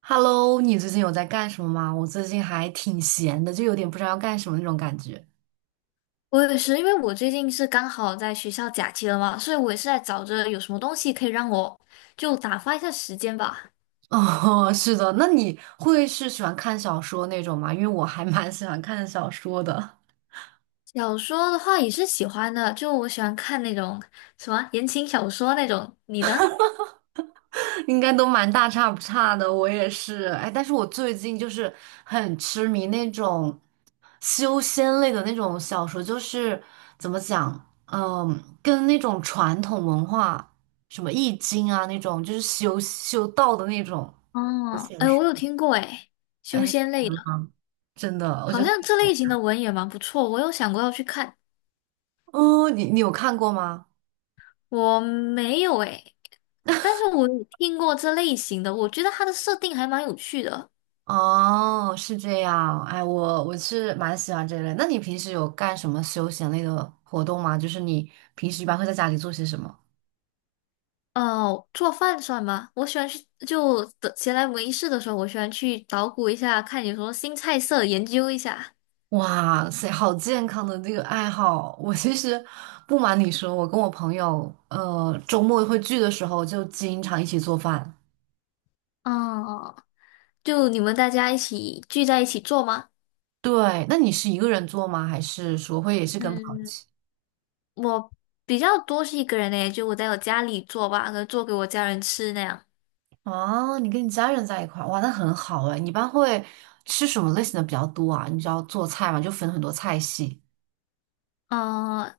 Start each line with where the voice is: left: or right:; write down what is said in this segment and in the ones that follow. right: Hello，你最近有在干什么吗？我最近还挺闲的，就有点不知道要干什么那种感觉。
left: 我也是，因为我最近是刚好在学校假期了嘛，所以我也是在找着有什么东西可以让我就打发一下时间吧。
right: 哦，是的，那你会是喜欢看小说那种吗？因为我还蛮喜欢看小说的，
left: 小说的话也是喜欢的，就我喜欢看那种什么言情小说那种。你呢？
right: 应该都蛮大差不差的。我也是，哎，但是我最近就是很痴迷那种修仙类的那种小说，就是怎么讲，跟那种传统文化，什么易经啊那种，就是修修道的那种，我
left: 哦，
right: 想
left: 哎，
right: 说，
left: 我有听过哎，修
right: 哎。
left: 仙类的，
right: 真的，我
left: 好
right: 觉得
left: 像这类型的文也蛮不错，我有想过要去看，
right: 哦，你有看过吗？
left: 我没有哎，但是我有听过这类型的，我觉得它的设定还蛮有趣的。
right: 哦，是这样，哎，我是蛮喜欢这类。那你平时有干什么休闲类的活动吗？就是你平时一般会在家里做些什么？
left: 哦，做饭算吗？我喜欢去，就的闲来无事的时候，我喜欢去捣鼓一下，看有什么新菜色，研究一下。
right: 哇塞，好健康的这个爱好！我其实不瞒你说，我跟我朋友，周末会聚的时候就经常一起做饭。
left: 哦，就你们大家一起聚在一起做吗？
right: 对，那你是一个人做吗？还是说会也是跟朋友？一
left: 嗯，
right: 起？
left: 我比较多是一个人呢，就我在我家里做吧，可能做给我家人吃那样。
right: 哦，你跟你家人在一块儿，哇，那很好哎。你一般会吃什么类型的比较多啊？你知道做菜嘛，就分很多菜系。
left: 嗯，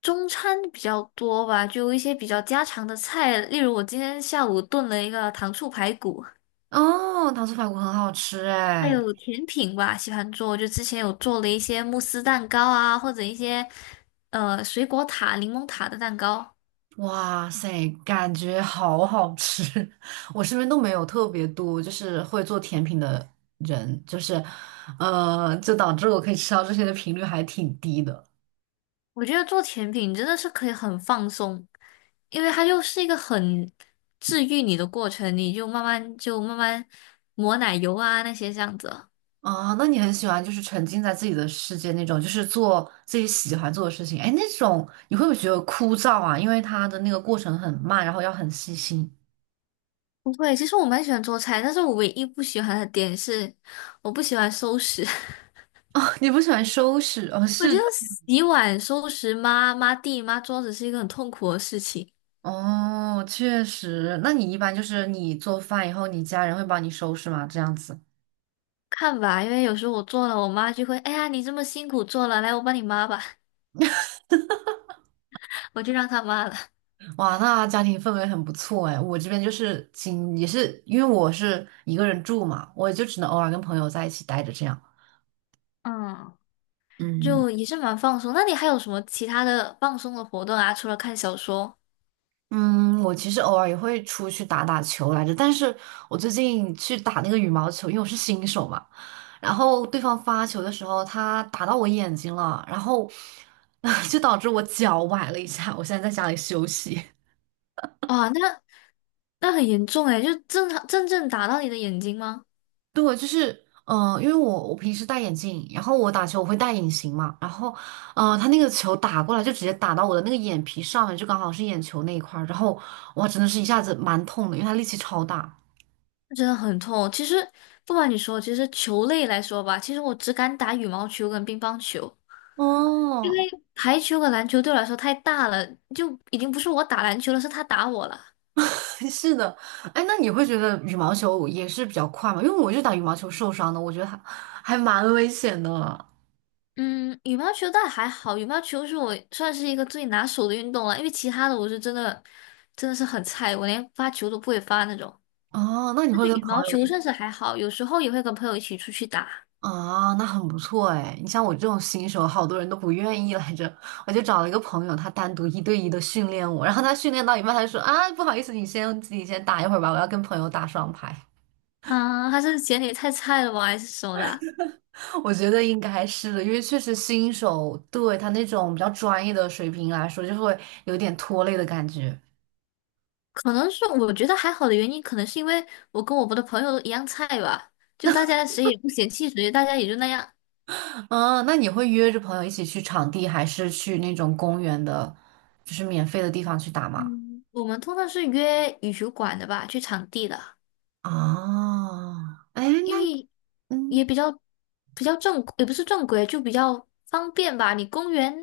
left: 中餐比较多吧，就一些比较家常的菜，例如我今天下午炖了一个糖醋排骨。
right: 哦，糖醋排骨很好吃
left: 还
right: 哎，
left: 有甜品吧，喜欢做，就之前有做了一些慕斯蛋糕啊，或者一些水果塔、柠檬塔的蛋糕。
right: 哇塞，感觉好好吃。我身边都没有特别多就是会做甜品的人，就是，就导致我可以吃到这些的频率还挺低的。
left: 我觉得做甜品真的是可以很放松，因为它就是一个很治愈你的过程，你就慢慢抹奶油啊那些这样子。
right: 啊，那你很喜欢就是沉浸在自己的世界那种，就是做自己喜欢做的事情。哎，那种你会不会觉得枯燥啊？因为它的那个过程很慢，然后要很细心。
left: 不会，其实我蛮喜欢做菜，但是我唯一不喜欢的点是，我不喜欢收拾。
right: 哦，你不喜欢收拾？哦，
left: 我觉
right: 是
left: 得洗碗、收拾抹抹地、抹桌子是一个很痛苦的事情。
right: 哦，确实。那你一般就是你做饭以后，你家人会帮你收拾吗？这样子。
left: 看吧，因为有时候我做了，我妈就会，哎呀，你这么辛苦做了，来，我帮你抹吧，我就让他抹了，
right: 哇，那家庭氛围很不错哎。我这边就是仅也是因为我是一个人住嘛，我就只能偶尔跟朋友在一起待着这样。
left: 嗯，
right: 嗯。
left: 就也是蛮放松。那你还有什么其他的放松的活动啊？除了看小说？
right: 嗯，我其实偶尔也会出去打打球来着，但是我最近去打那个羽毛球，因为我是新手嘛，然后对方发球的时候，他打到我眼睛了，然后 就导致我脚崴了一下，我现在在家里休息。
left: 哇，那很严重诶，就正常真正打到你的眼睛吗？
right: 对，就是因为我平时戴眼镜，然后我打球我会戴隐形嘛，然后他那个球打过来就直接打到我的那个眼皮上面，就刚好是眼球那一块儿，然后哇，真的是一下子蛮痛的，因为他力气超大。
left: 真的很痛。其实不瞒你说，其实球类来说吧，其实我只敢打羽毛球跟乒乓球，
right: 哦，
left: 排球和篮球对我来说太大了，就已经不是我打篮球了，是他打我了。
right: 是的，哎，那你会觉得羽毛球也是比较快吗？因为我就打羽毛球受伤的，我觉得还蛮危险的。
left: 嗯，羽毛球倒还好，羽毛球是我算是一个最拿手的运动了，因为其他的我是真的是很菜，我连发球都不会发那种。
right: 哦，那你
left: 但
right: 会
left: 是
right: 跟
left: 羽
right: 朋
left: 毛
right: 友
left: 球
right: 一
left: 算是还好，有时候也会跟朋友一起出去打。
right: 啊？那很不错哎。你像我这种新手，好多人都不愿意来着。我就找了一个朋友，他单独一对一的训练我，然后他训练到一半，他就说啊，不好意思，你先自己先打一会儿吧，我要跟朋友打双排。
left: 啊，还是嫌你太菜了吧，还是什么的？
right: 我觉得应该是的，因为确实新手对他那种比较专业的水平来说，就会有点拖累的感觉。
left: 可能是我觉得还好的原因，可能是因为我跟我们的朋友都一样菜吧，就大家谁也不嫌弃谁，大家也就那样。
right: 啊，那你会约着朋友一起去场地，还是去那种公园的，就是免费的地方去打吗？
left: 嗯，我们通常是约羽球馆的吧，去场地的。
right: 啊，哎，
left: 因
right: 那
left: 为
right: 嗯
left: 也比较正，也不是正规，就比较方便吧。你公园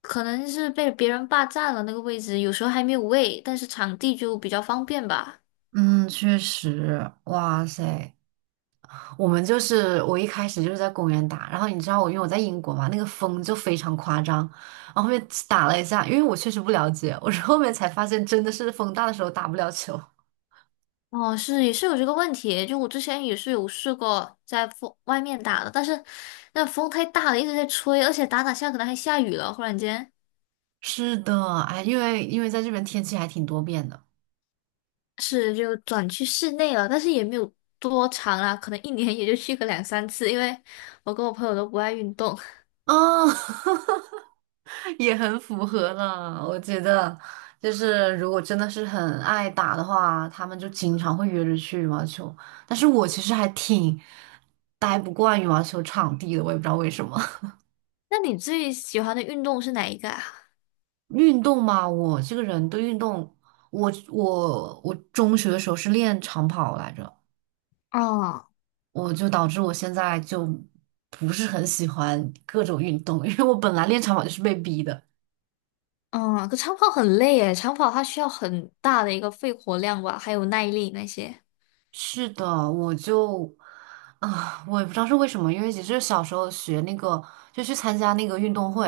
left: 可能是被别人霸占了那个位置，有时候还没有位，但是场地就比较方便吧。
right: 嗯，确实，哇塞，我们就是我一开始就是在公园打，然后你知道我因为我在英国嘛，那个风就非常夸张，然后后面打了一下，因为我确实不了解，我是后面才发现真的是风大的时候打不了球。
left: 哦，是也是有这个问题，就我之前也是有试过在风外面打的，但是那风太大了，一直在吹，而且打打下可能还下雨了，忽然间
right: 是的，哎，因为在这边天气还挺多变的。
left: 是就转去室内了，但是也没有多长啦，可能一年也就去个两三次，因为我跟我朋友都不爱运动。
right: 啊。也很符合了，我觉得就是如果真的是很爱打的话，他们就经常会约着去羽毛球。但是我其实还挺待不惯羽毛球场地的，我也不知道为什么。
left: 那你最喜欢的运动是哪一个啊？
right: 运动嘛，我这个人对运动，我中学的时候是练长跑来着，
left: 哦，
right: 我就导致我现在就不是很喜欢各种运动，因为我本来练长跑就是被逼的。
left: 嗯，可长跑很累诶，长跑它需要很大的一个肺活量吧，还有耐力那些。
right: 是的，我就我也不知道是为什么，因为其实小时候学那个，就去参加那个运动会，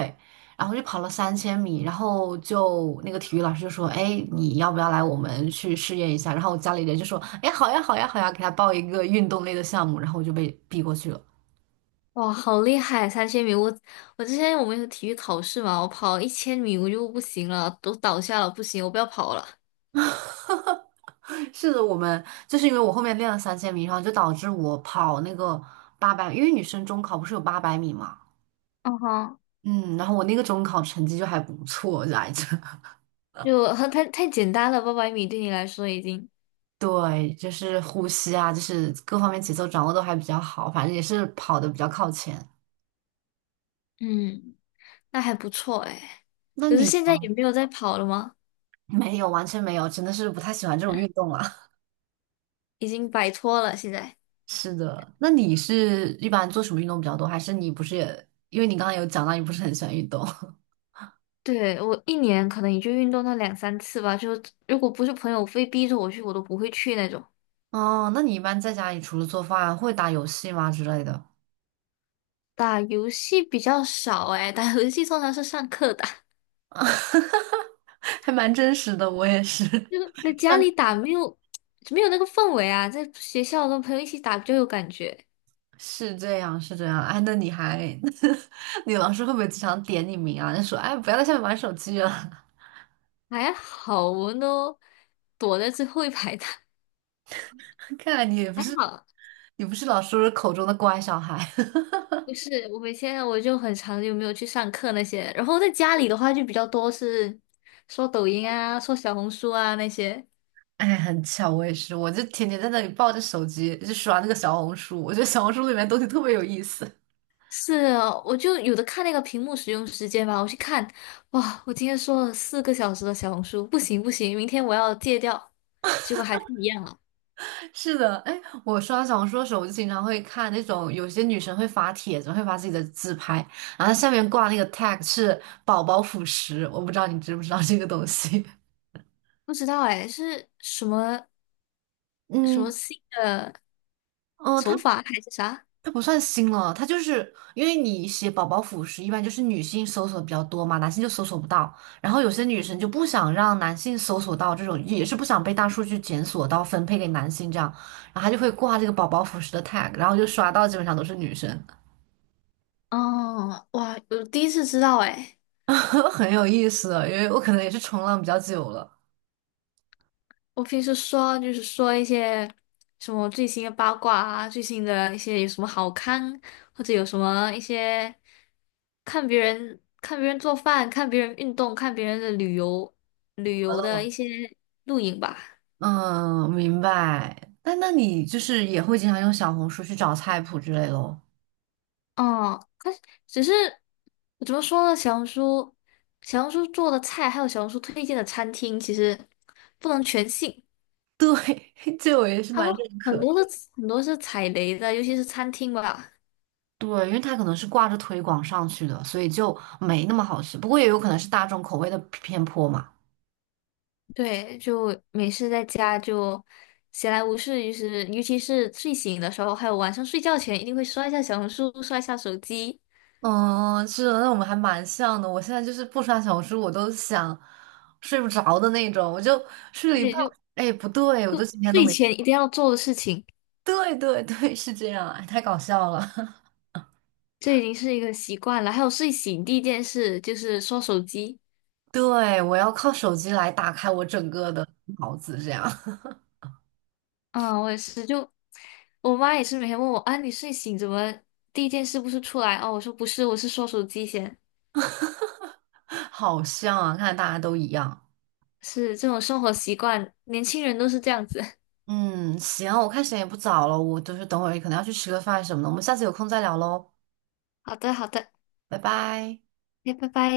right: 然后就跑了三千米，然后就那个体育老师就说：“哎，你要不要来我们去试验一下？”然后我家里人就说：“哎，好呀，好呀，好呀，给他报一个运动类的项目。”然后我就被逼过去了。
left: 哇，好厉害！3000米，我之前我们有体育考试嘛，我跑1000米我就不行了，都倒下了，不行，我不要跑了，
right: 是的，我们就是因为我后面练了三千米，然后就导致我跑那个八百，因为女生中考不是有800米嘛，
left: 嗯哼，
right: 嗯，然后我那个中考成绩就还不错来着。
left: 就很太简单了，800米对你来说已经，
right: 对，就是呼吸啊，就是各方面节奏掌握都还比较好，反正也是跑的比较靠前。
left: 嗯，那还不错诶。
right: 那
left: 可是
right: 你
left: 现在也没有在跑了吗？
right: 没有，完全没有，真的是不太喜欢这种运动了。
left: 已经摆脱了现在。
right: 是的，那你是一般做什么运动比较多？还是你不是也，因为你刚刚有讲到你不是很喜欢运动
left: 对，我一年可能也就运动到两三次吧，就如果不是朋友非逼着我去，我都不会去那种。
right: 哦？那你一般在家里除了做饭，会打游戏吗之类的？
left: 打游戏比较少诶，打游戏通常是上课打，
right: 还蛮真实的，我也是。
left: 就是在 家
right: 上
left: 里打没有 没有那个氛围啊，在学校跟朋友一起打就有感觉，
right: 是这样，是这样。哎，那你还，你老师会不会经常点你名啊？就说，哎，不要在下面玩手机了。
left: 还好我们都躲在最后一排打，
right: 看来你也不
left: 还
right: 是，
left: 好。
right: 你不是老师口中的乖小孩。
left: 不是，我们现在我就很长就没有去上课那些，然后在家里的话就比较多是刷抖音啊、刷小红书啊那些。
right: 哎，很巧，我也是，我就天天在那里抱着手机，就刷那个小红书。我觉得小红书里面东西特别有意思。
left: 是啊，我就有的看那个屏幕使用时间吧，我去看，哇，我今天说了4个小时的小红书，不行不行，明天我要戒掉。
right: 是的，哎，我刷小红书的时候，我就经常会看那种有些女生会发帖子，会发自己的自拍，然后它下面挂那个 tag 是宝宝辅食，我不知道你知不知道这个东西。
left: 不知道哎，是什么
right: 嗯，
left: 新的
right: 哦，
left: 手
right: 它
left: 法还是啥？
right: 它不算新了，它就是因为你写宝宝辅食，一般就是女性搜索比较多嘛，男性就搜索不到。然后有些女生就不想让男性搜索到这种，也是不想被大数据检索到分配给男性这样，然后她就会挂这个宝宝辅食的 tag，然后就刷到基本上都是女生，
left: 哦，哇，我第一次知道哎。
right: 很有意思的因为我可能也是冲浪比较久了。
left: 我平时说就是说一些什么最新的八卦啊，最新的一些有什么好看，或者有什么一些看别人做饭、看别人运动、看别人的旅游的一些录影吧。
right: 嗯，明白。那你就是也会经常用小红书去找菜谱之类咯？
left: 哦，可是只是怎么说呢？小红书做的菜，还有小红书推荐的餐厅，其实不能全信，
right: 对，这我也是
left: 他
right: 蛮
left: 们
right: 认可。
left: 很多是踩雷的，尤其是餐厅吧。
right: 对，因为它可能是挂着推广上去的，所以就没那么好吃。不过也有可能是大众口味的偏颇嘛。
left: 对，就没事在家就闲来无事，就是尤其是睡醒的时候，还有晚上睡觉前，一定会刷一下小红书，刷一下手机。
right: 嗯，是的，那我们还蛮像的。我现在就是不刷小红书，我都想睡不着的那种，我就睡了一半，
left: 对，就
right: 哎，不对，我都今天都
left: 睡
right: 没。
left: 前一定要做的事情，
right: 对对对，是这样，哎，太搞笑了。
left: 这已经是一个习惯了。还有睡醒第一件事就是刷手机。
right: 对，我要靠手机来打开我整个的脑子，这样
left: 嗯，我也是，就我妈也是每天问我啊，你睡醒怎么第一件事不是出来？哦，我说不是，我是刷手机先。
right: 好像啊，看来大家都一样。
left: 是这种生活习惯，年轻人都是这样子。
right: 嗯，行，我看时间也不早了，我就是等会儿可能要去吃个饭什么的，我们下次有空再聊喽。
left: 好的，好的，
right: 拜拜。
left: 那拜拜。